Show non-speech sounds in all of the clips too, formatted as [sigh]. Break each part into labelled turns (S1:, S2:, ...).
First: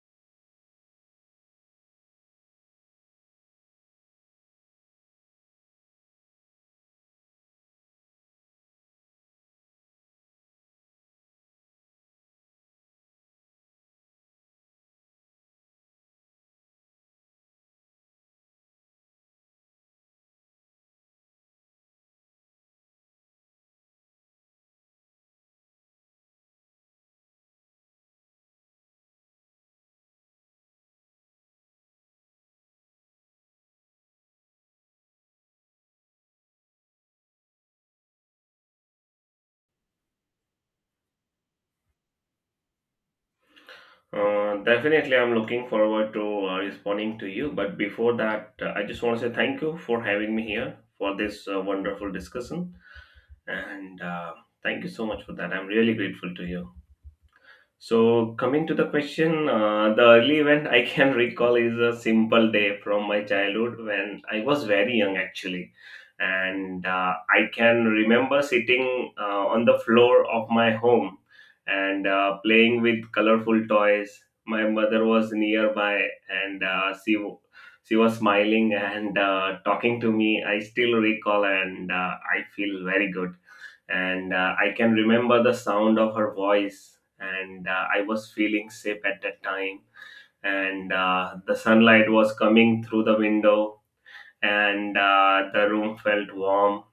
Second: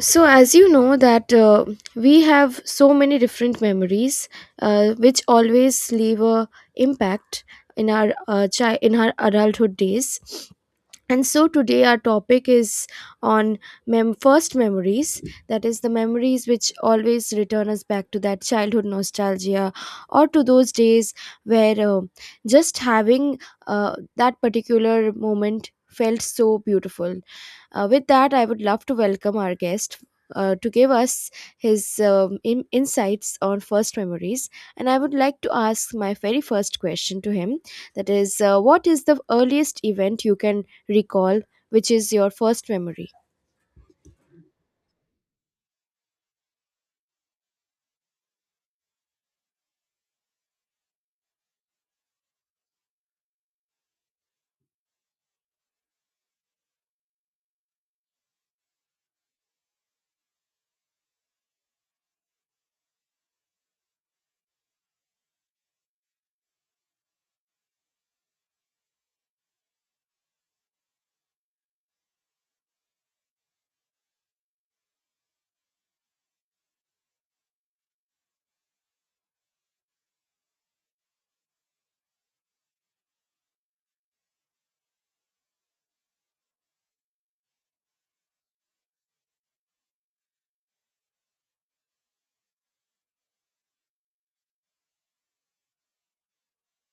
S1: So, as you know, that we have so many different memories, which always leave a impact in our in our adulthood days. And so today our topic is on first memories, that is the memories which always return us back to that childhood nostalgia or to those days where just having that particular moment felt so beautiful. With that, I would love to welcome our guest to give us his insights on first memories. And I would like to ask my very first question to him, that is, what is the earliest event you can recall, which is your first memory?
S2: Definitely, I'm looking forward to responding to you. But before that, I just want to say thank you for having me here for this wonderful discussion. And Thank you so much for that. I'm really grateful to you. So, coming to the question, the early event I can [laughs] recall is a simple day from my childhood when I was very young actually. And I can remember sitting on the floor of my home and playing with colorful toys. My mother was nearby and she was smiling and talking to me. I still recall and I feel very good and I can remember the sound of her voice, and I was feeling safe at that time. And The sunlight was coming through the window, and the room felt warm.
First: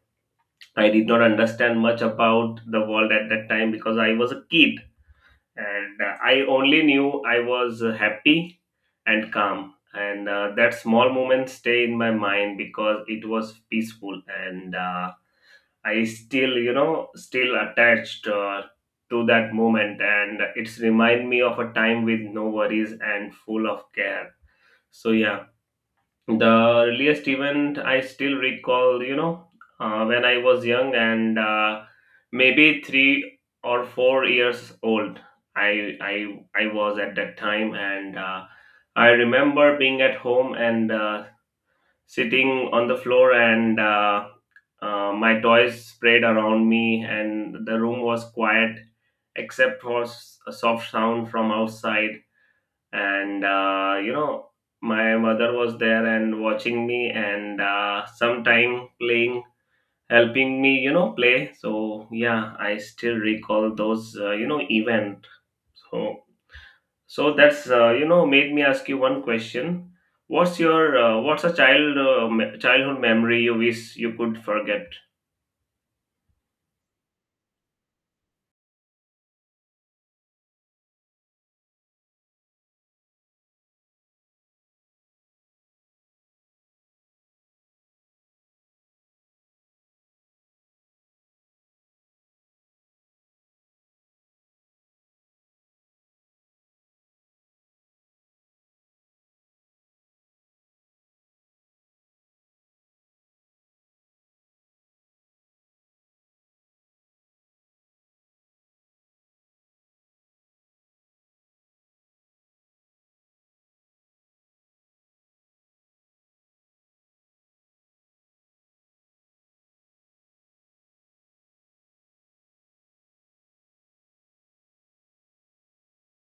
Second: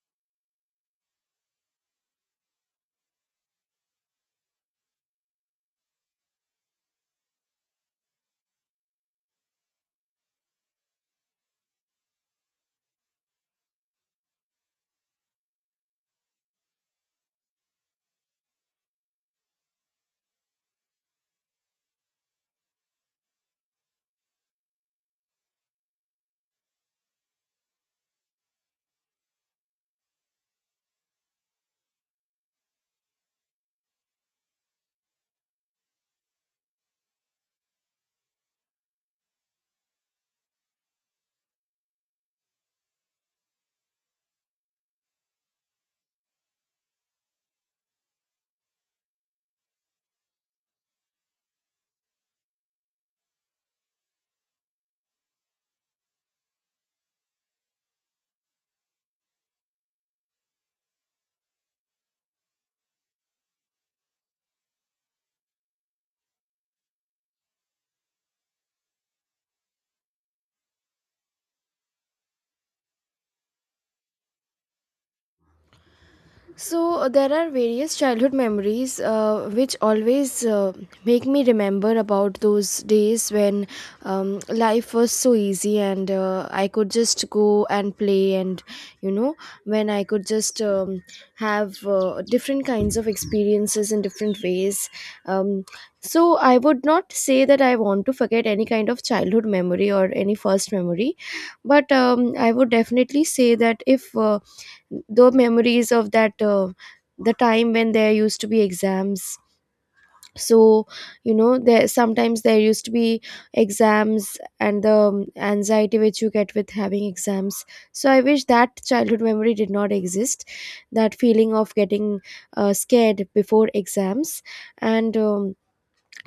S2: I did not understand much about the world at that time because I was a kid, and I only knew I was happy and calm. And That small moment stay in my mind because it was peaceful and I still, still attached to that moment, and it's remind me of a time with no worries and full of care. So yeah, the earliest event I still recall, when I was young and maybe 3 or 4 years old. I was at that time, and I remember being at home and sitting on the floor and my toys spread around me and the room was quiet except for a soft sound from outside and my mother was there and watching me and sometime playing, helping me play. So yeah, I still recall those event. So so that's made me ask you one question. What's a childhood memory you wish you could forget?
S1: So there are various childhood memories which always make me remember about those days when life was so easy and I could just go and play. And you know, when I could just have different kinds of experiences in different ways. Um, so I would not say that I want to forget any kind of childhood memory or any first memory, but I would definitely say that if the memories of that the time when there used to be exams. So you know, there sometimes there used to be exams and the anxiety which you get with having exams. So I wish that childhood memory did not exist, that feeling of getting scared before exams, and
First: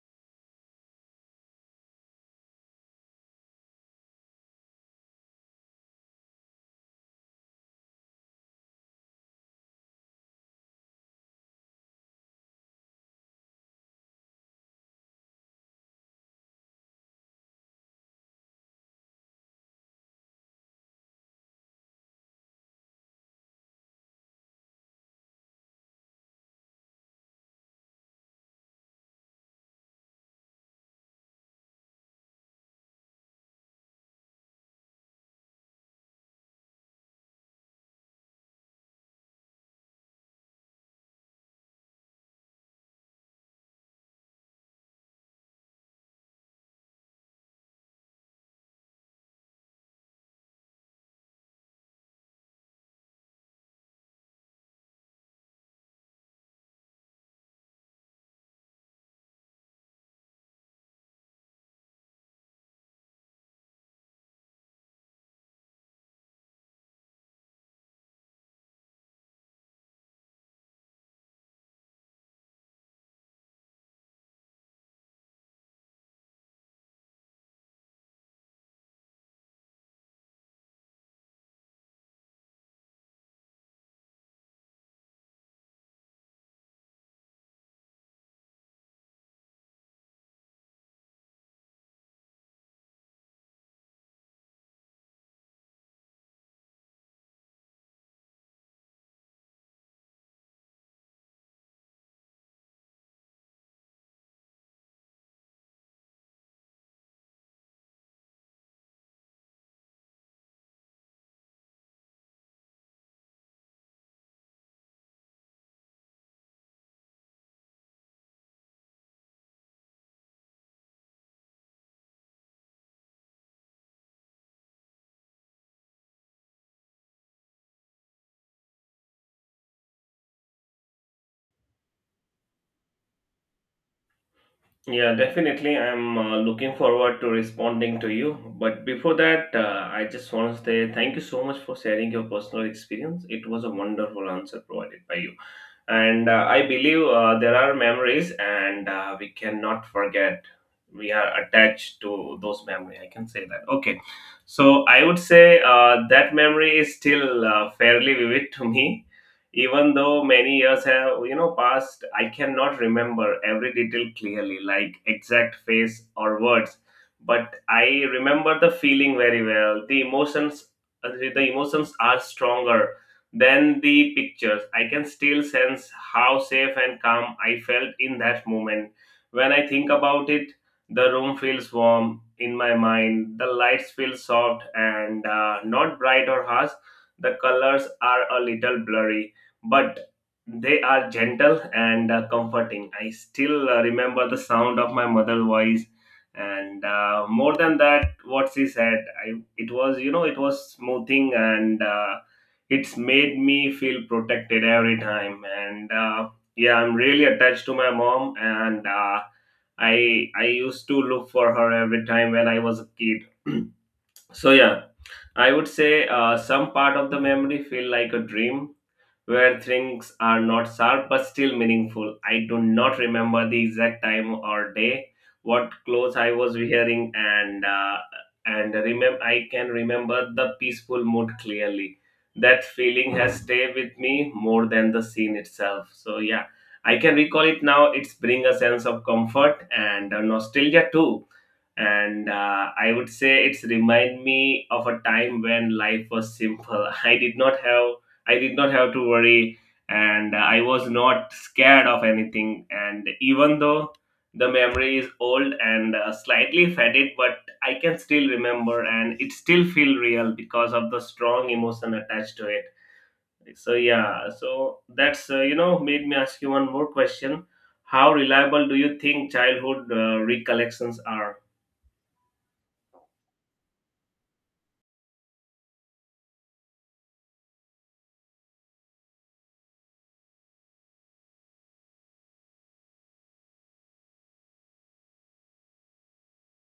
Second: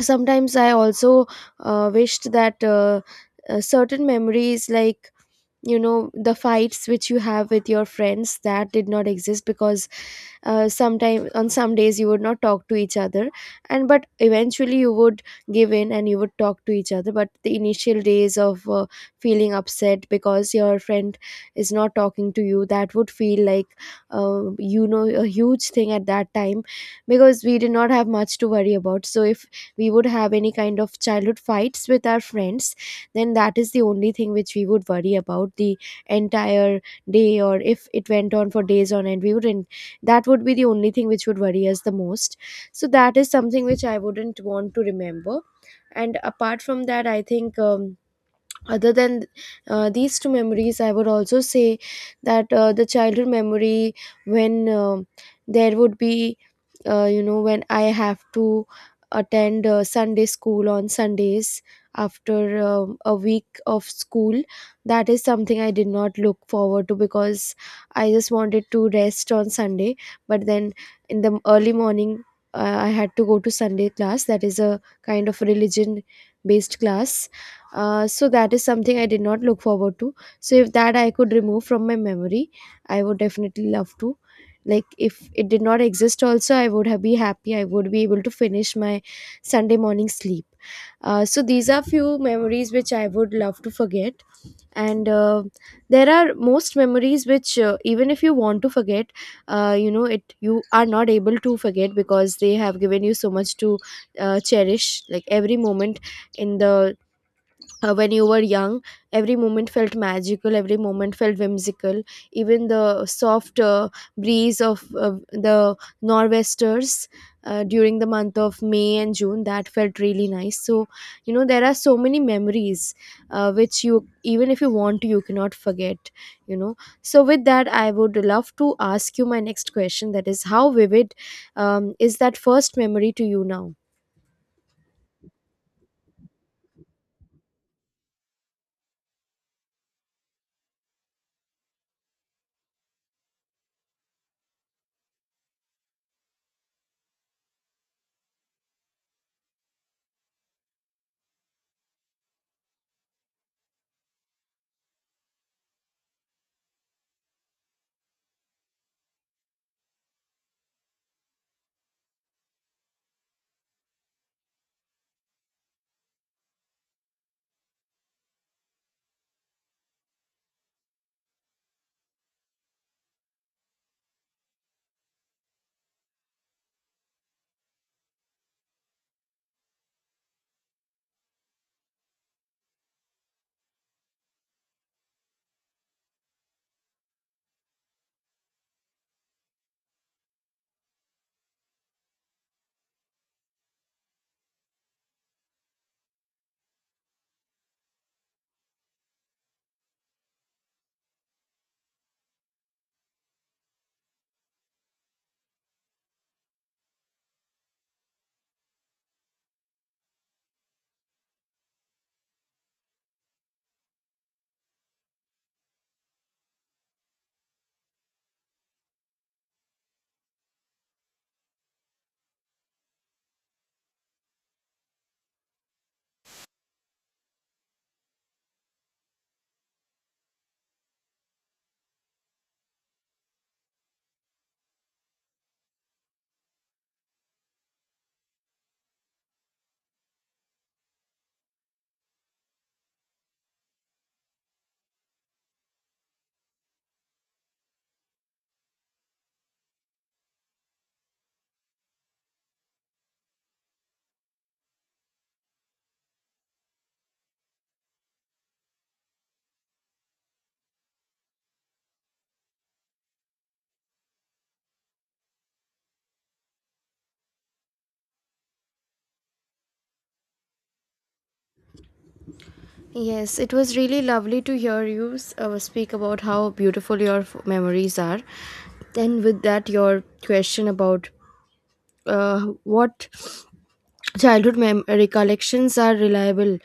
S1: sometimes I also wished that certain memories, like you know, the fights which you have with your friends, that did not exist, because sometime on some days you would not talk to each other, and but eventually you would give in and you would talk to each other. But the initial days of feeling upset because your friend is not talking to you, that would feel like, you know, a huge thing at that time, because we did not have much to worry about. So if we would have any kind of childhood fights with our friends, then that is the only thing which we would worry about the entire day. Or if it went on for days on end, we wouldn't, that would be the only thing which would worry us the most. So that is something which I wouldn't want to remember. And apart from that, I think, other than these two memories, I would also say that the childhood memory when there would be, you know, when I have to attend Sunday school on Sundays after a week of school, that is something I did not look forward to, because I just wanted to rest on Sunday. But then in the early morning, I had to go to Sunday class, that is a kind of religion based class. So that is something I did not look forward to. So if that I could remove from my memory, I would definitely love to. Like if it did not exist, also I would have be happy. I would be able to finish my Sunday morning sleep. So these are few memories which I would love to forget, and there are most memories which, even if you want to forget, you know it, you are not able to forget because they have given you so much to cherish. Like every moment in the when you were young, every moment felt magical, every moment felt whimsical. Even the soft breeze of the nor'westers during the month of May and June, that felt really nice. So you know, there are so many memories which you, even if you want to, you cannot forget, you know. So with that, I would love to ask you my next question, that is, how vivid is that first memory to you now?
S2: Yeah, definitely. I'm looking forward to responding to you. But before that, I just want to say thank you so much for sharing your personal experience. It was a wonderful answer provided by you. And I believe there are memories and we cannot forget. We are attached to those memory, I can say that. Okay, so I would say that memory is still fairly vivid to me. Even though many years have passed, I cannot remember every detail clearly, like exact face or words, but I remember the feeling very well. The emotions, uh, the emotions are stronger than the pictures. I can still sense how safe and calm I felt in that moment. When I think about it, the room feels warm in my mind. The lights feel soft and not bright or harsh. The colors are a little blurry, but they are gentle and comforting. I still remember the sound of my mother's voice. And More than that, what she said, it was, it was smoothing and it's made me feel protected every time. And Yeah, I'm really attached to my mom, and i I used to look for her every time when I was a kid. [clears throat] So yeah, I would say some part of the memory feel like a dream where things are not sharp but still meaningful. I do not remember the exact time or day, what clothes I was wearing, and remember I can remember the peaceful mood clearly. That feeling has stayed with me more than the scene itself. So yeah, I can recall it now. It's bring a sense of comfort and nostalgia too, and I would say it's remind me of a time when life was simple. [laughs] I did not have to worry, and I was not scared of anything. And even though the memory is old and slightly faded, but I can still remember, and it still feel real because of the strong emotion attached to it. So yeah, so that's made me ask you one more question. How reliable do you think childhood recollections are?
S1: Yes, it was really lovely to hear you speak about how beautiful your memories are. Then, with that, your question about what childhood recollections are reliable.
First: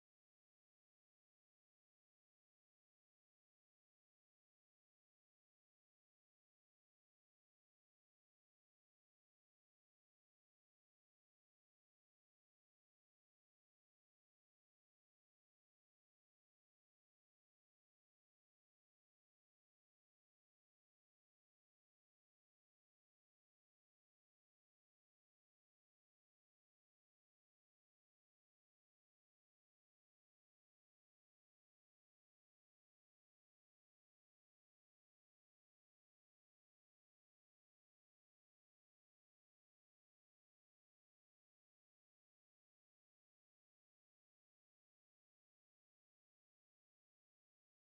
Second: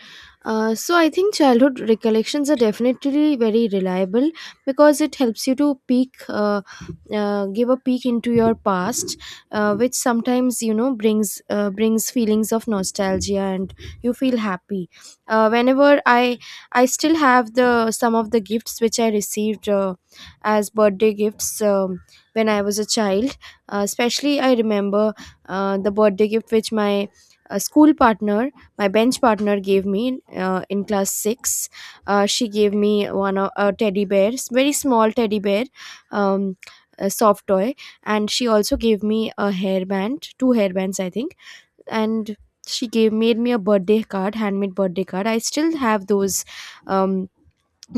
S1: So I think childhood recollections are definitely very reliable, because it helps you to peek give a peek into your past, which sometimes, you know, brings brings feelings of nostalgia and you feel happy. Whenever I still have the some of the gifts which I received as birthday gifts, when I was a child, especially I remember the birthday gift which my a school partner, my bench partner, gave me in class six. She gave me one of a teddy bear, very small teddy bear, um, a soft toy, and she also gave me a hairband, two hairbands, I think, and she gave made me a birthday card, handmade birthday card. I still have those um,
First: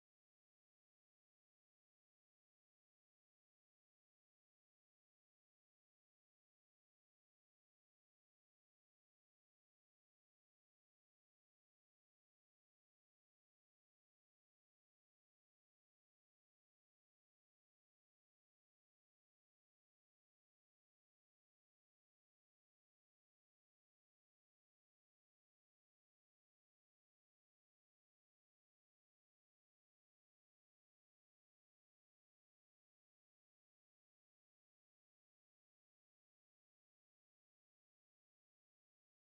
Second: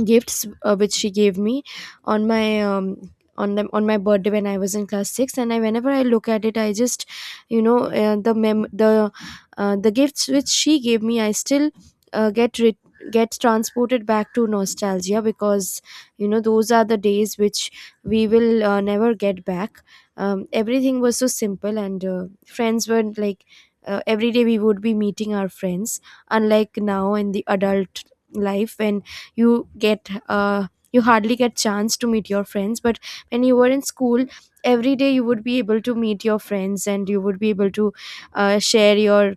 S1: gifts which she gave me on my on them on my birthday when I was in class six, and I whenever I look at it, I just, you know, the mem the gifts which she gave me, I still uh, get re- get transported back to nostalgia, because you know, those are the days which we will never get back. Everything was so simple, and friends were like. Every day we would be meeting our friends, unlike now in the adult life when you hardly get chance to meet your friends. But when you were in school, every day you would be able to meet your friends and you would be able to share your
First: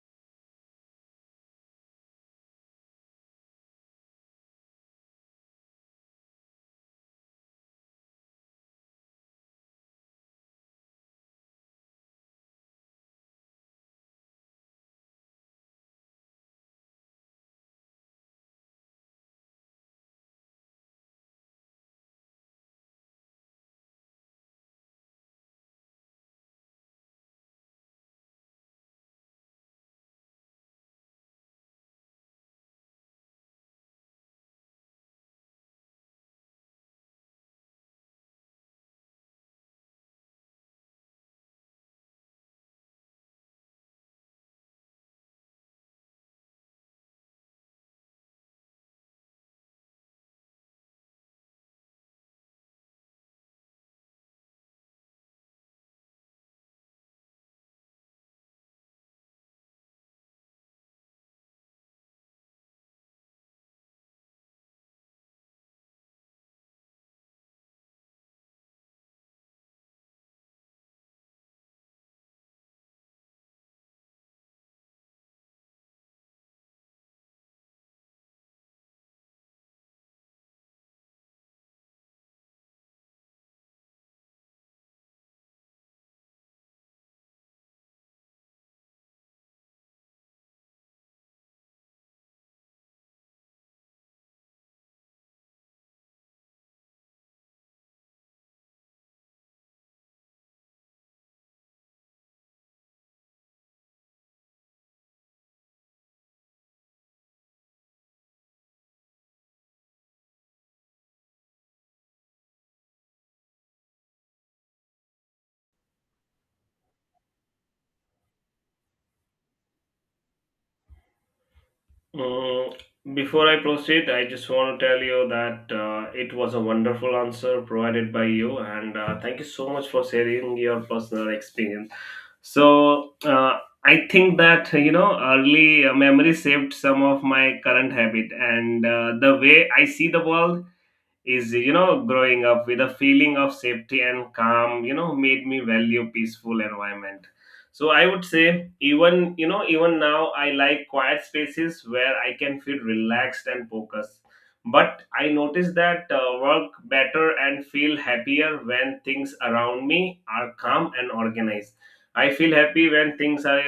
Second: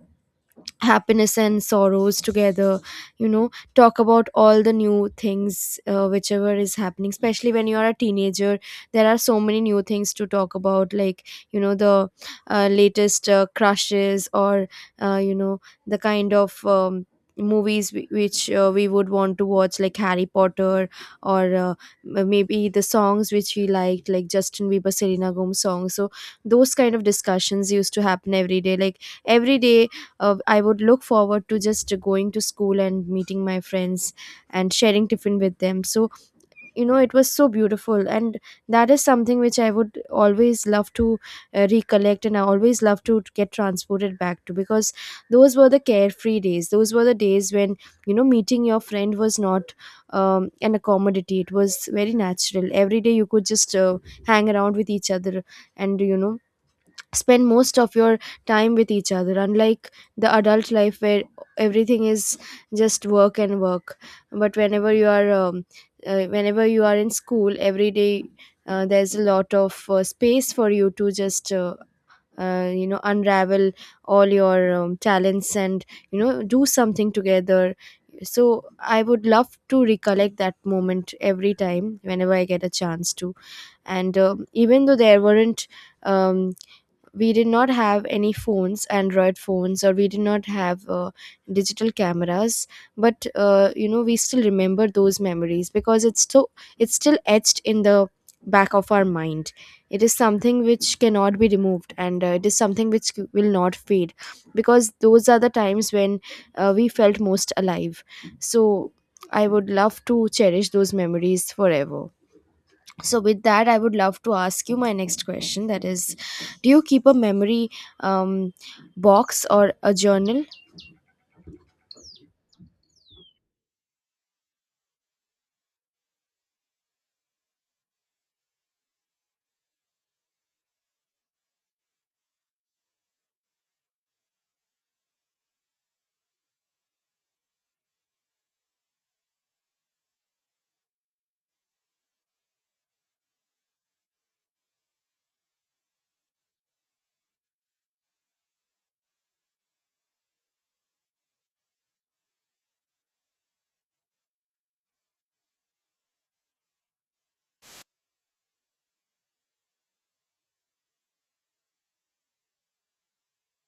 S1: happiness and sorrows together, you know, talk about all the new things whichever is happening, especially when you are a teenager. There are so many new things to talk about, like you know, the latest crushes, or, you know, the kind of movies which we would want to watch, like Harry Potter or, maybe the songs which we liked, like Justin Bieber, Selena Gomez songs. So those kind of discussions used to happen every day. Like every day, I would look forward to just going to school and meeting my friends and sharing tiffin with them. So, you know, it was so beautiful. And that is something which I would always love to recollect and I always love to get transported back to, because those were the carefree days. Those were the days when, you know, meeting your friend was not an accommodity, it was very natural. Every day you could just hang around with each other and, you know, spend most of your time with each other, unlike the adult life where everything is just work and work. But whenever you are in school, every day, there's a lot of space for you to just, you know, unravel all your talents and, you know, do something together. So I would love to recollect that moment every time whenever I get a chance to. And even though there weren't um, we did not have any phones, android phones, or we did not have digital cameras, but, you know, we still remember those memories, because it's still etched in the back of our mind. It is something which cannot be removed, and it is something which will not fade, because those are the times when, we felt most alive. So I would love to cherish those memories forever. So, with that, I would love to ask you my next question. That is, do you keep a memory um, box or a journal?
S2: Mm, before I proceed, I just want to tell you that it was a wonderful answer provided by you, and thank you so much for sharing your personal experience. So, I think that, you know, early memory saved some of my current habit and the way I see the world is, you know, growing up with a feeling of safety and calm, you know, made me value peaceful environment. So I would say, even, you know, even now I like quiet spaces where I can feel relaxed and focused, but I notice that work better and feel happier when things around me are calm and organized. I feel happy when things are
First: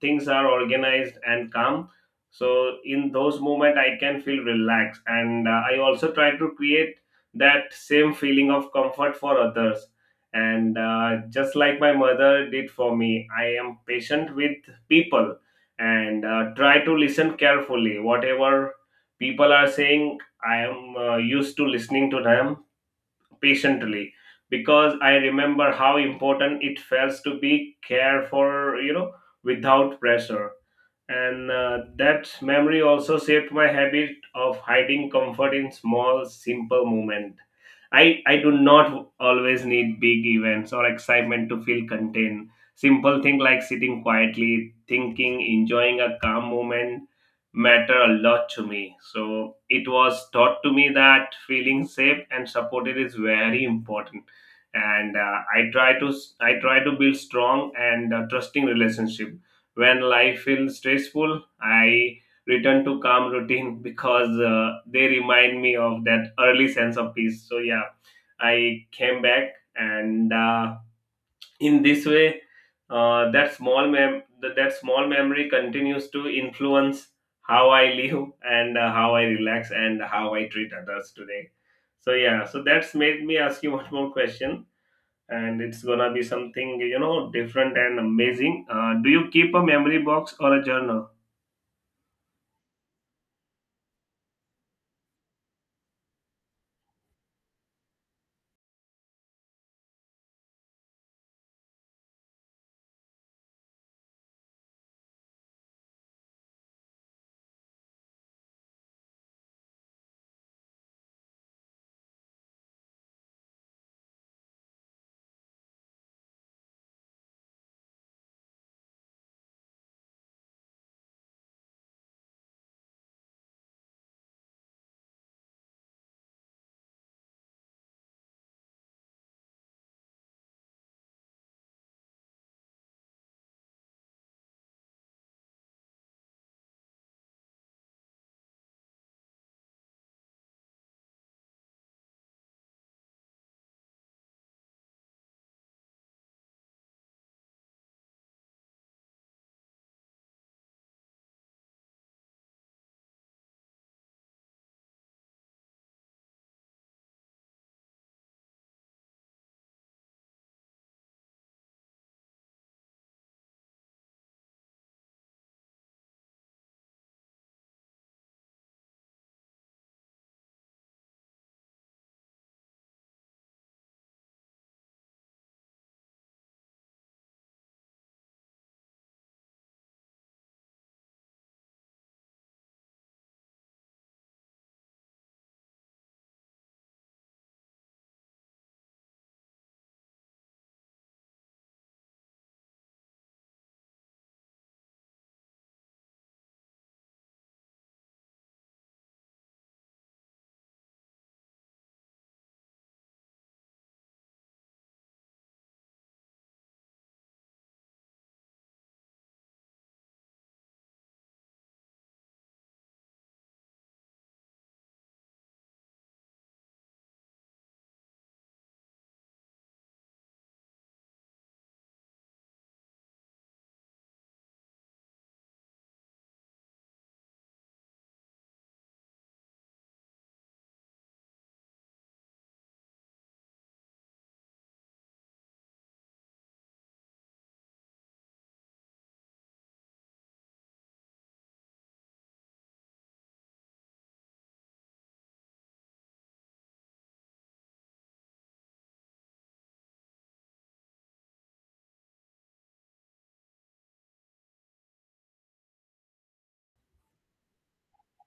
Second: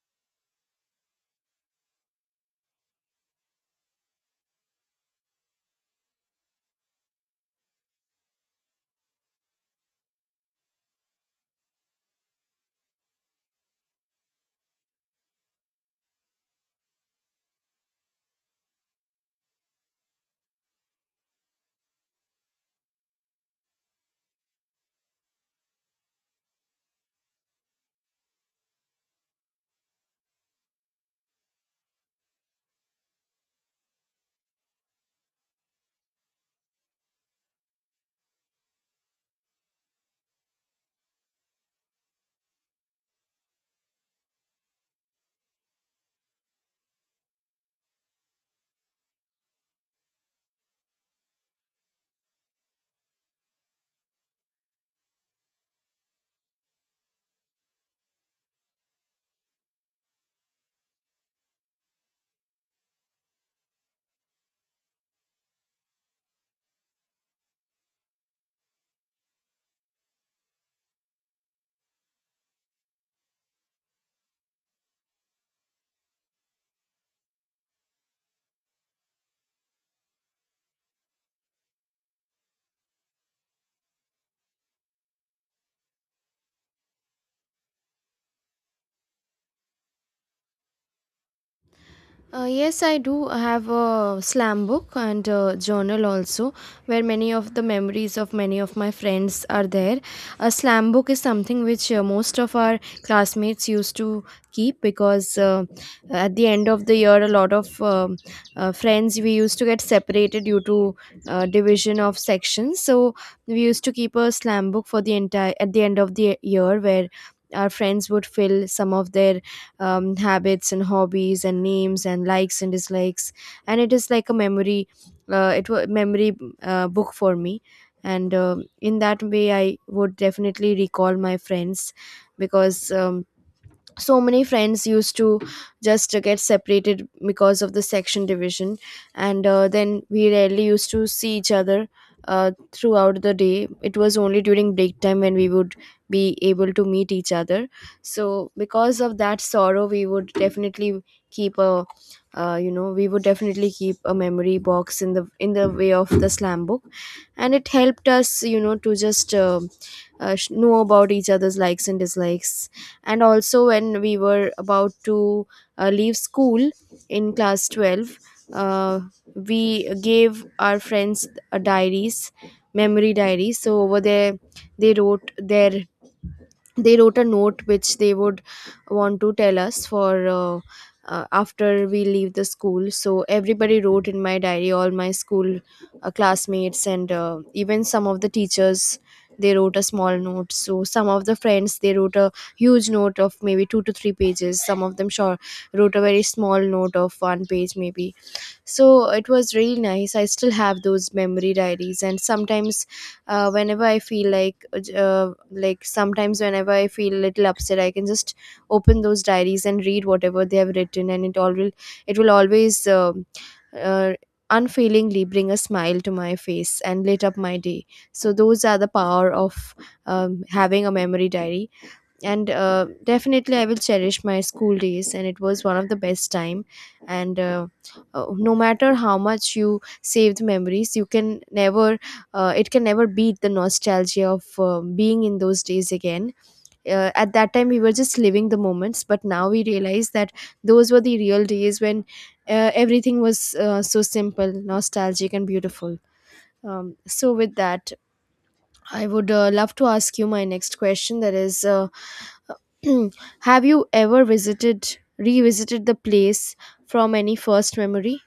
S2: things are organized and calm. So in those moments I can feel relaxed, and I also try to create that same feeling of comfort for others. And just like my mother did for me, I am patient with people, and try to listen carefully. Whatever people are saying, I am used to listening to them patiently because I remember how important it felt to be cared for, you know, without pressure, and that memory also shaped my habit of hiding comfort in small simple moments. I do not always need big events or excitement to feel contained. Simple things like sitting quietly, thinking, enjoying a calm moment matter a lot to me. So it was taught to me that feeling safe and supported is very important, and I try to build strong and trusting relationship. When life feels stressful, I return to calm routine [laughs] because they remind me of that early sense of peace. So yeah, I came back, and in this way, that small memory continues to influence how I live and how I relax and how I treat others today. So yeah, so that's made me ask you [laughs] one more question, and it's gonna be something, you know, different and amazing. Do you keep a memory box or a journal?
S1: Yes, I do have a slam book and a journal also, where many of the memories of many of my friends are there. A slam book is something which most of our classmates used to keep because, at the end of the year, a lot of friends we used to get separated due to division of sections. So we used to keep a slam book for the entire at the end of the year, where our friends would fill some of their habits and hobbies and names and likes and dislikes, and it is like a memory, it was memory book for me. And in that way I would definitely recall my friends, because, so many friends used to just get separated because of the section division, and, then we rarely used to see each other throughout the day. It was only during break time when we would be able to meet each other. So because of that sorrow, we would definitely keep a you know we would definitely keep a memory box in the way of the slam book. And it helped us, you know, to just know about each other's likes and dislikes. And also when we were about to leave school in class 12. uh, we gave our friends diaries, memory diaries, so over there they wrote a note which they would want to tell us for, after we leave the school. So everybody wrote in my diary, all my school classmates and even some of the teachers, they wrote a small note. So some of the friends, they wrote a huge note of maybe 2 to 3 pages, some of them sure wrote a very small note of one page maybe. So it was really nice. I still have those memory diaries, and sometimes, whenever I feel like sometimes whenever I feel a little upset, I can just open those diaries and read whatever they have written, and it will always uh, unfailingly bring a smile to my face and lit up my day. So those are the power of having a memory diary. And definitely I will cherish my school days and it was one of the best time. And no matter how much you save the memories, you can never it can never beat the nostalgia of being in those days again. At that time we were just living the moments, but now we realize that those were the real days when, everything was, so simple, nostalgic and beautiful. So with that, I would love to ask you my next question, that is, [clears throat] Have you ever visited revisited the place from any first memory?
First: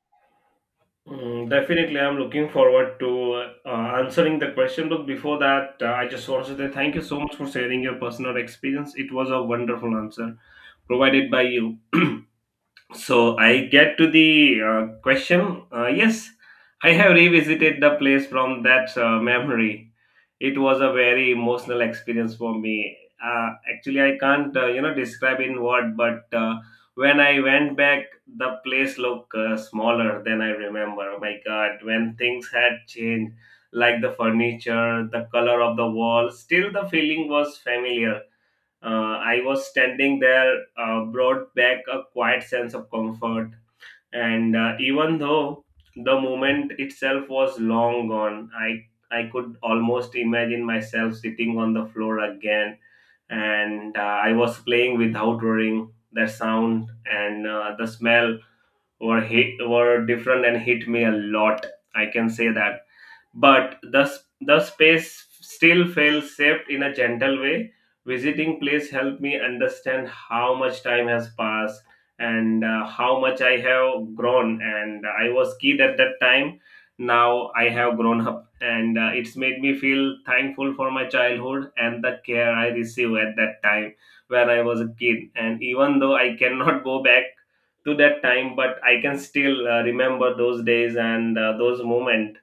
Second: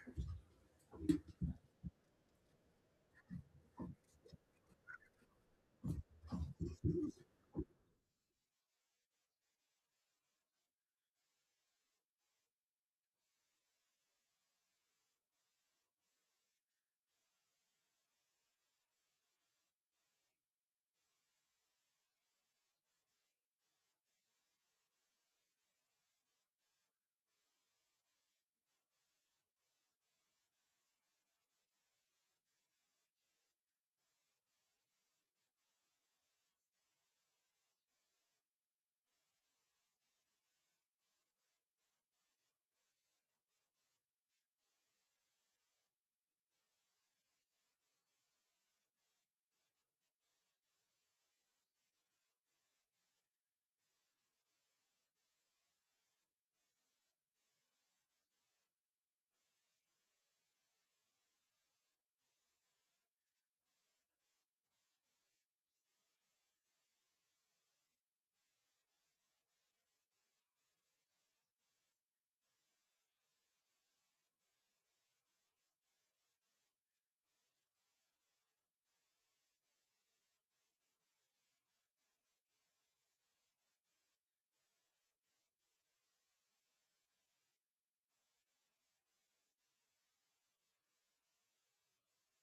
S2: Mm, definitely, I'm looking forward to answering the question. Look, before that, I just want to say thank you so much for sharing your personal experience. It was a wonderful answer provided by you. [clears throat] So I get to the question. Yes, I have revisited the place from that memory. It was a very emotional experience for me. Actually, I can't describe in word, but when I went back, the place looked smaller than I remember. Oh my God, when things had changed, like the furniture, the color of the wall, still the feeling was familiar. I was standing there, brought back a quiet sense of comfort. And even though the moment itself was long gone, I could almost imagine myself sitting on the floor again, and I was playing without worrying. That sound and the smell were different and hit me a lot. I can say that, but the space still feels shaped in a gentle way. Visiting place helped me understand how much time has passed and how much I have grown. And I was kid at that time. Now I have grown up, and it's made me feel thankful for my childhood and the care I received at that time when I was a kid. And even though I cannot [laughs] go back to that time, but I can still remember those days and those moments.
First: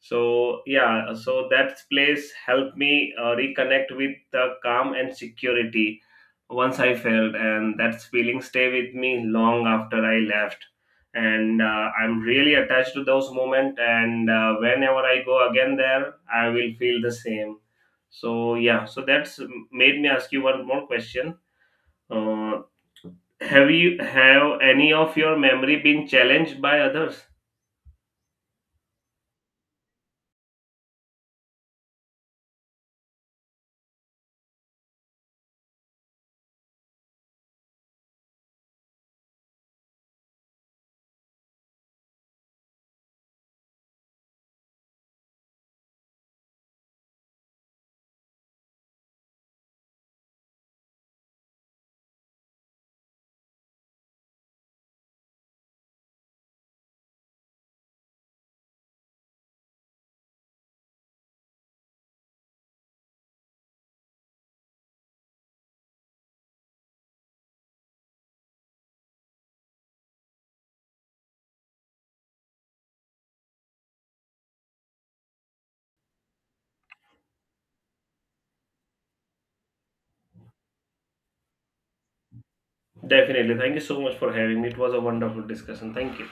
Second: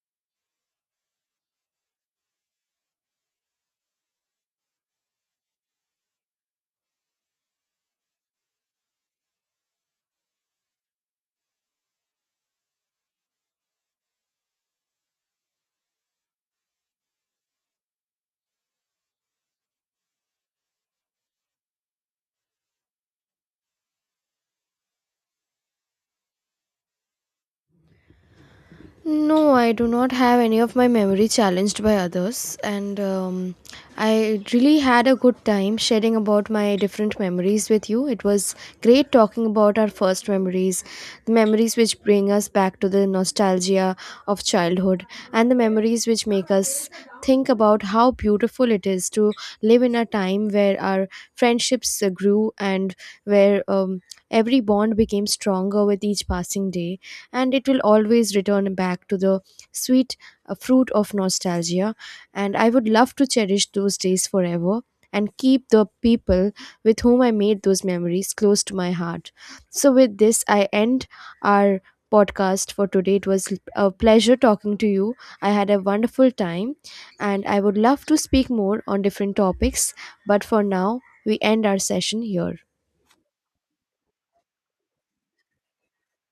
S2: So yeah, so that place helped me reconnect with the calm and security once I felt, and that feeling stay with me long after I left. And I'm really attached to those moments, and whenever I go again there, I will feel the same. So yeah, so that's made me ask you one more question. Uh, have you have any of your memory been challenged by others?
S1: No, I do not have any of my memory challenged by others, and, I really had a good time sharing about my different memories with you. It was great talking about our first memories, the memories which bring us back to the nostalgia of childhood, and the memories which make us think about how beautiful it is to live in a time where our friendships grew and where, every bond became stronger with each passing day, and it will always return back to the sweet, fruit of nostalgia. And I would love to cherish those days forever and keep the people with whom I made those memories close to my heart. So, with this, I end our podcast for today. It was a pleasure talking to you. I had a wonderful time and I would love to speak more on different topics, but for now, we end our session here.
S2: Definitely. Thank you so much for having me. It was a wonderful discussion. Thank you.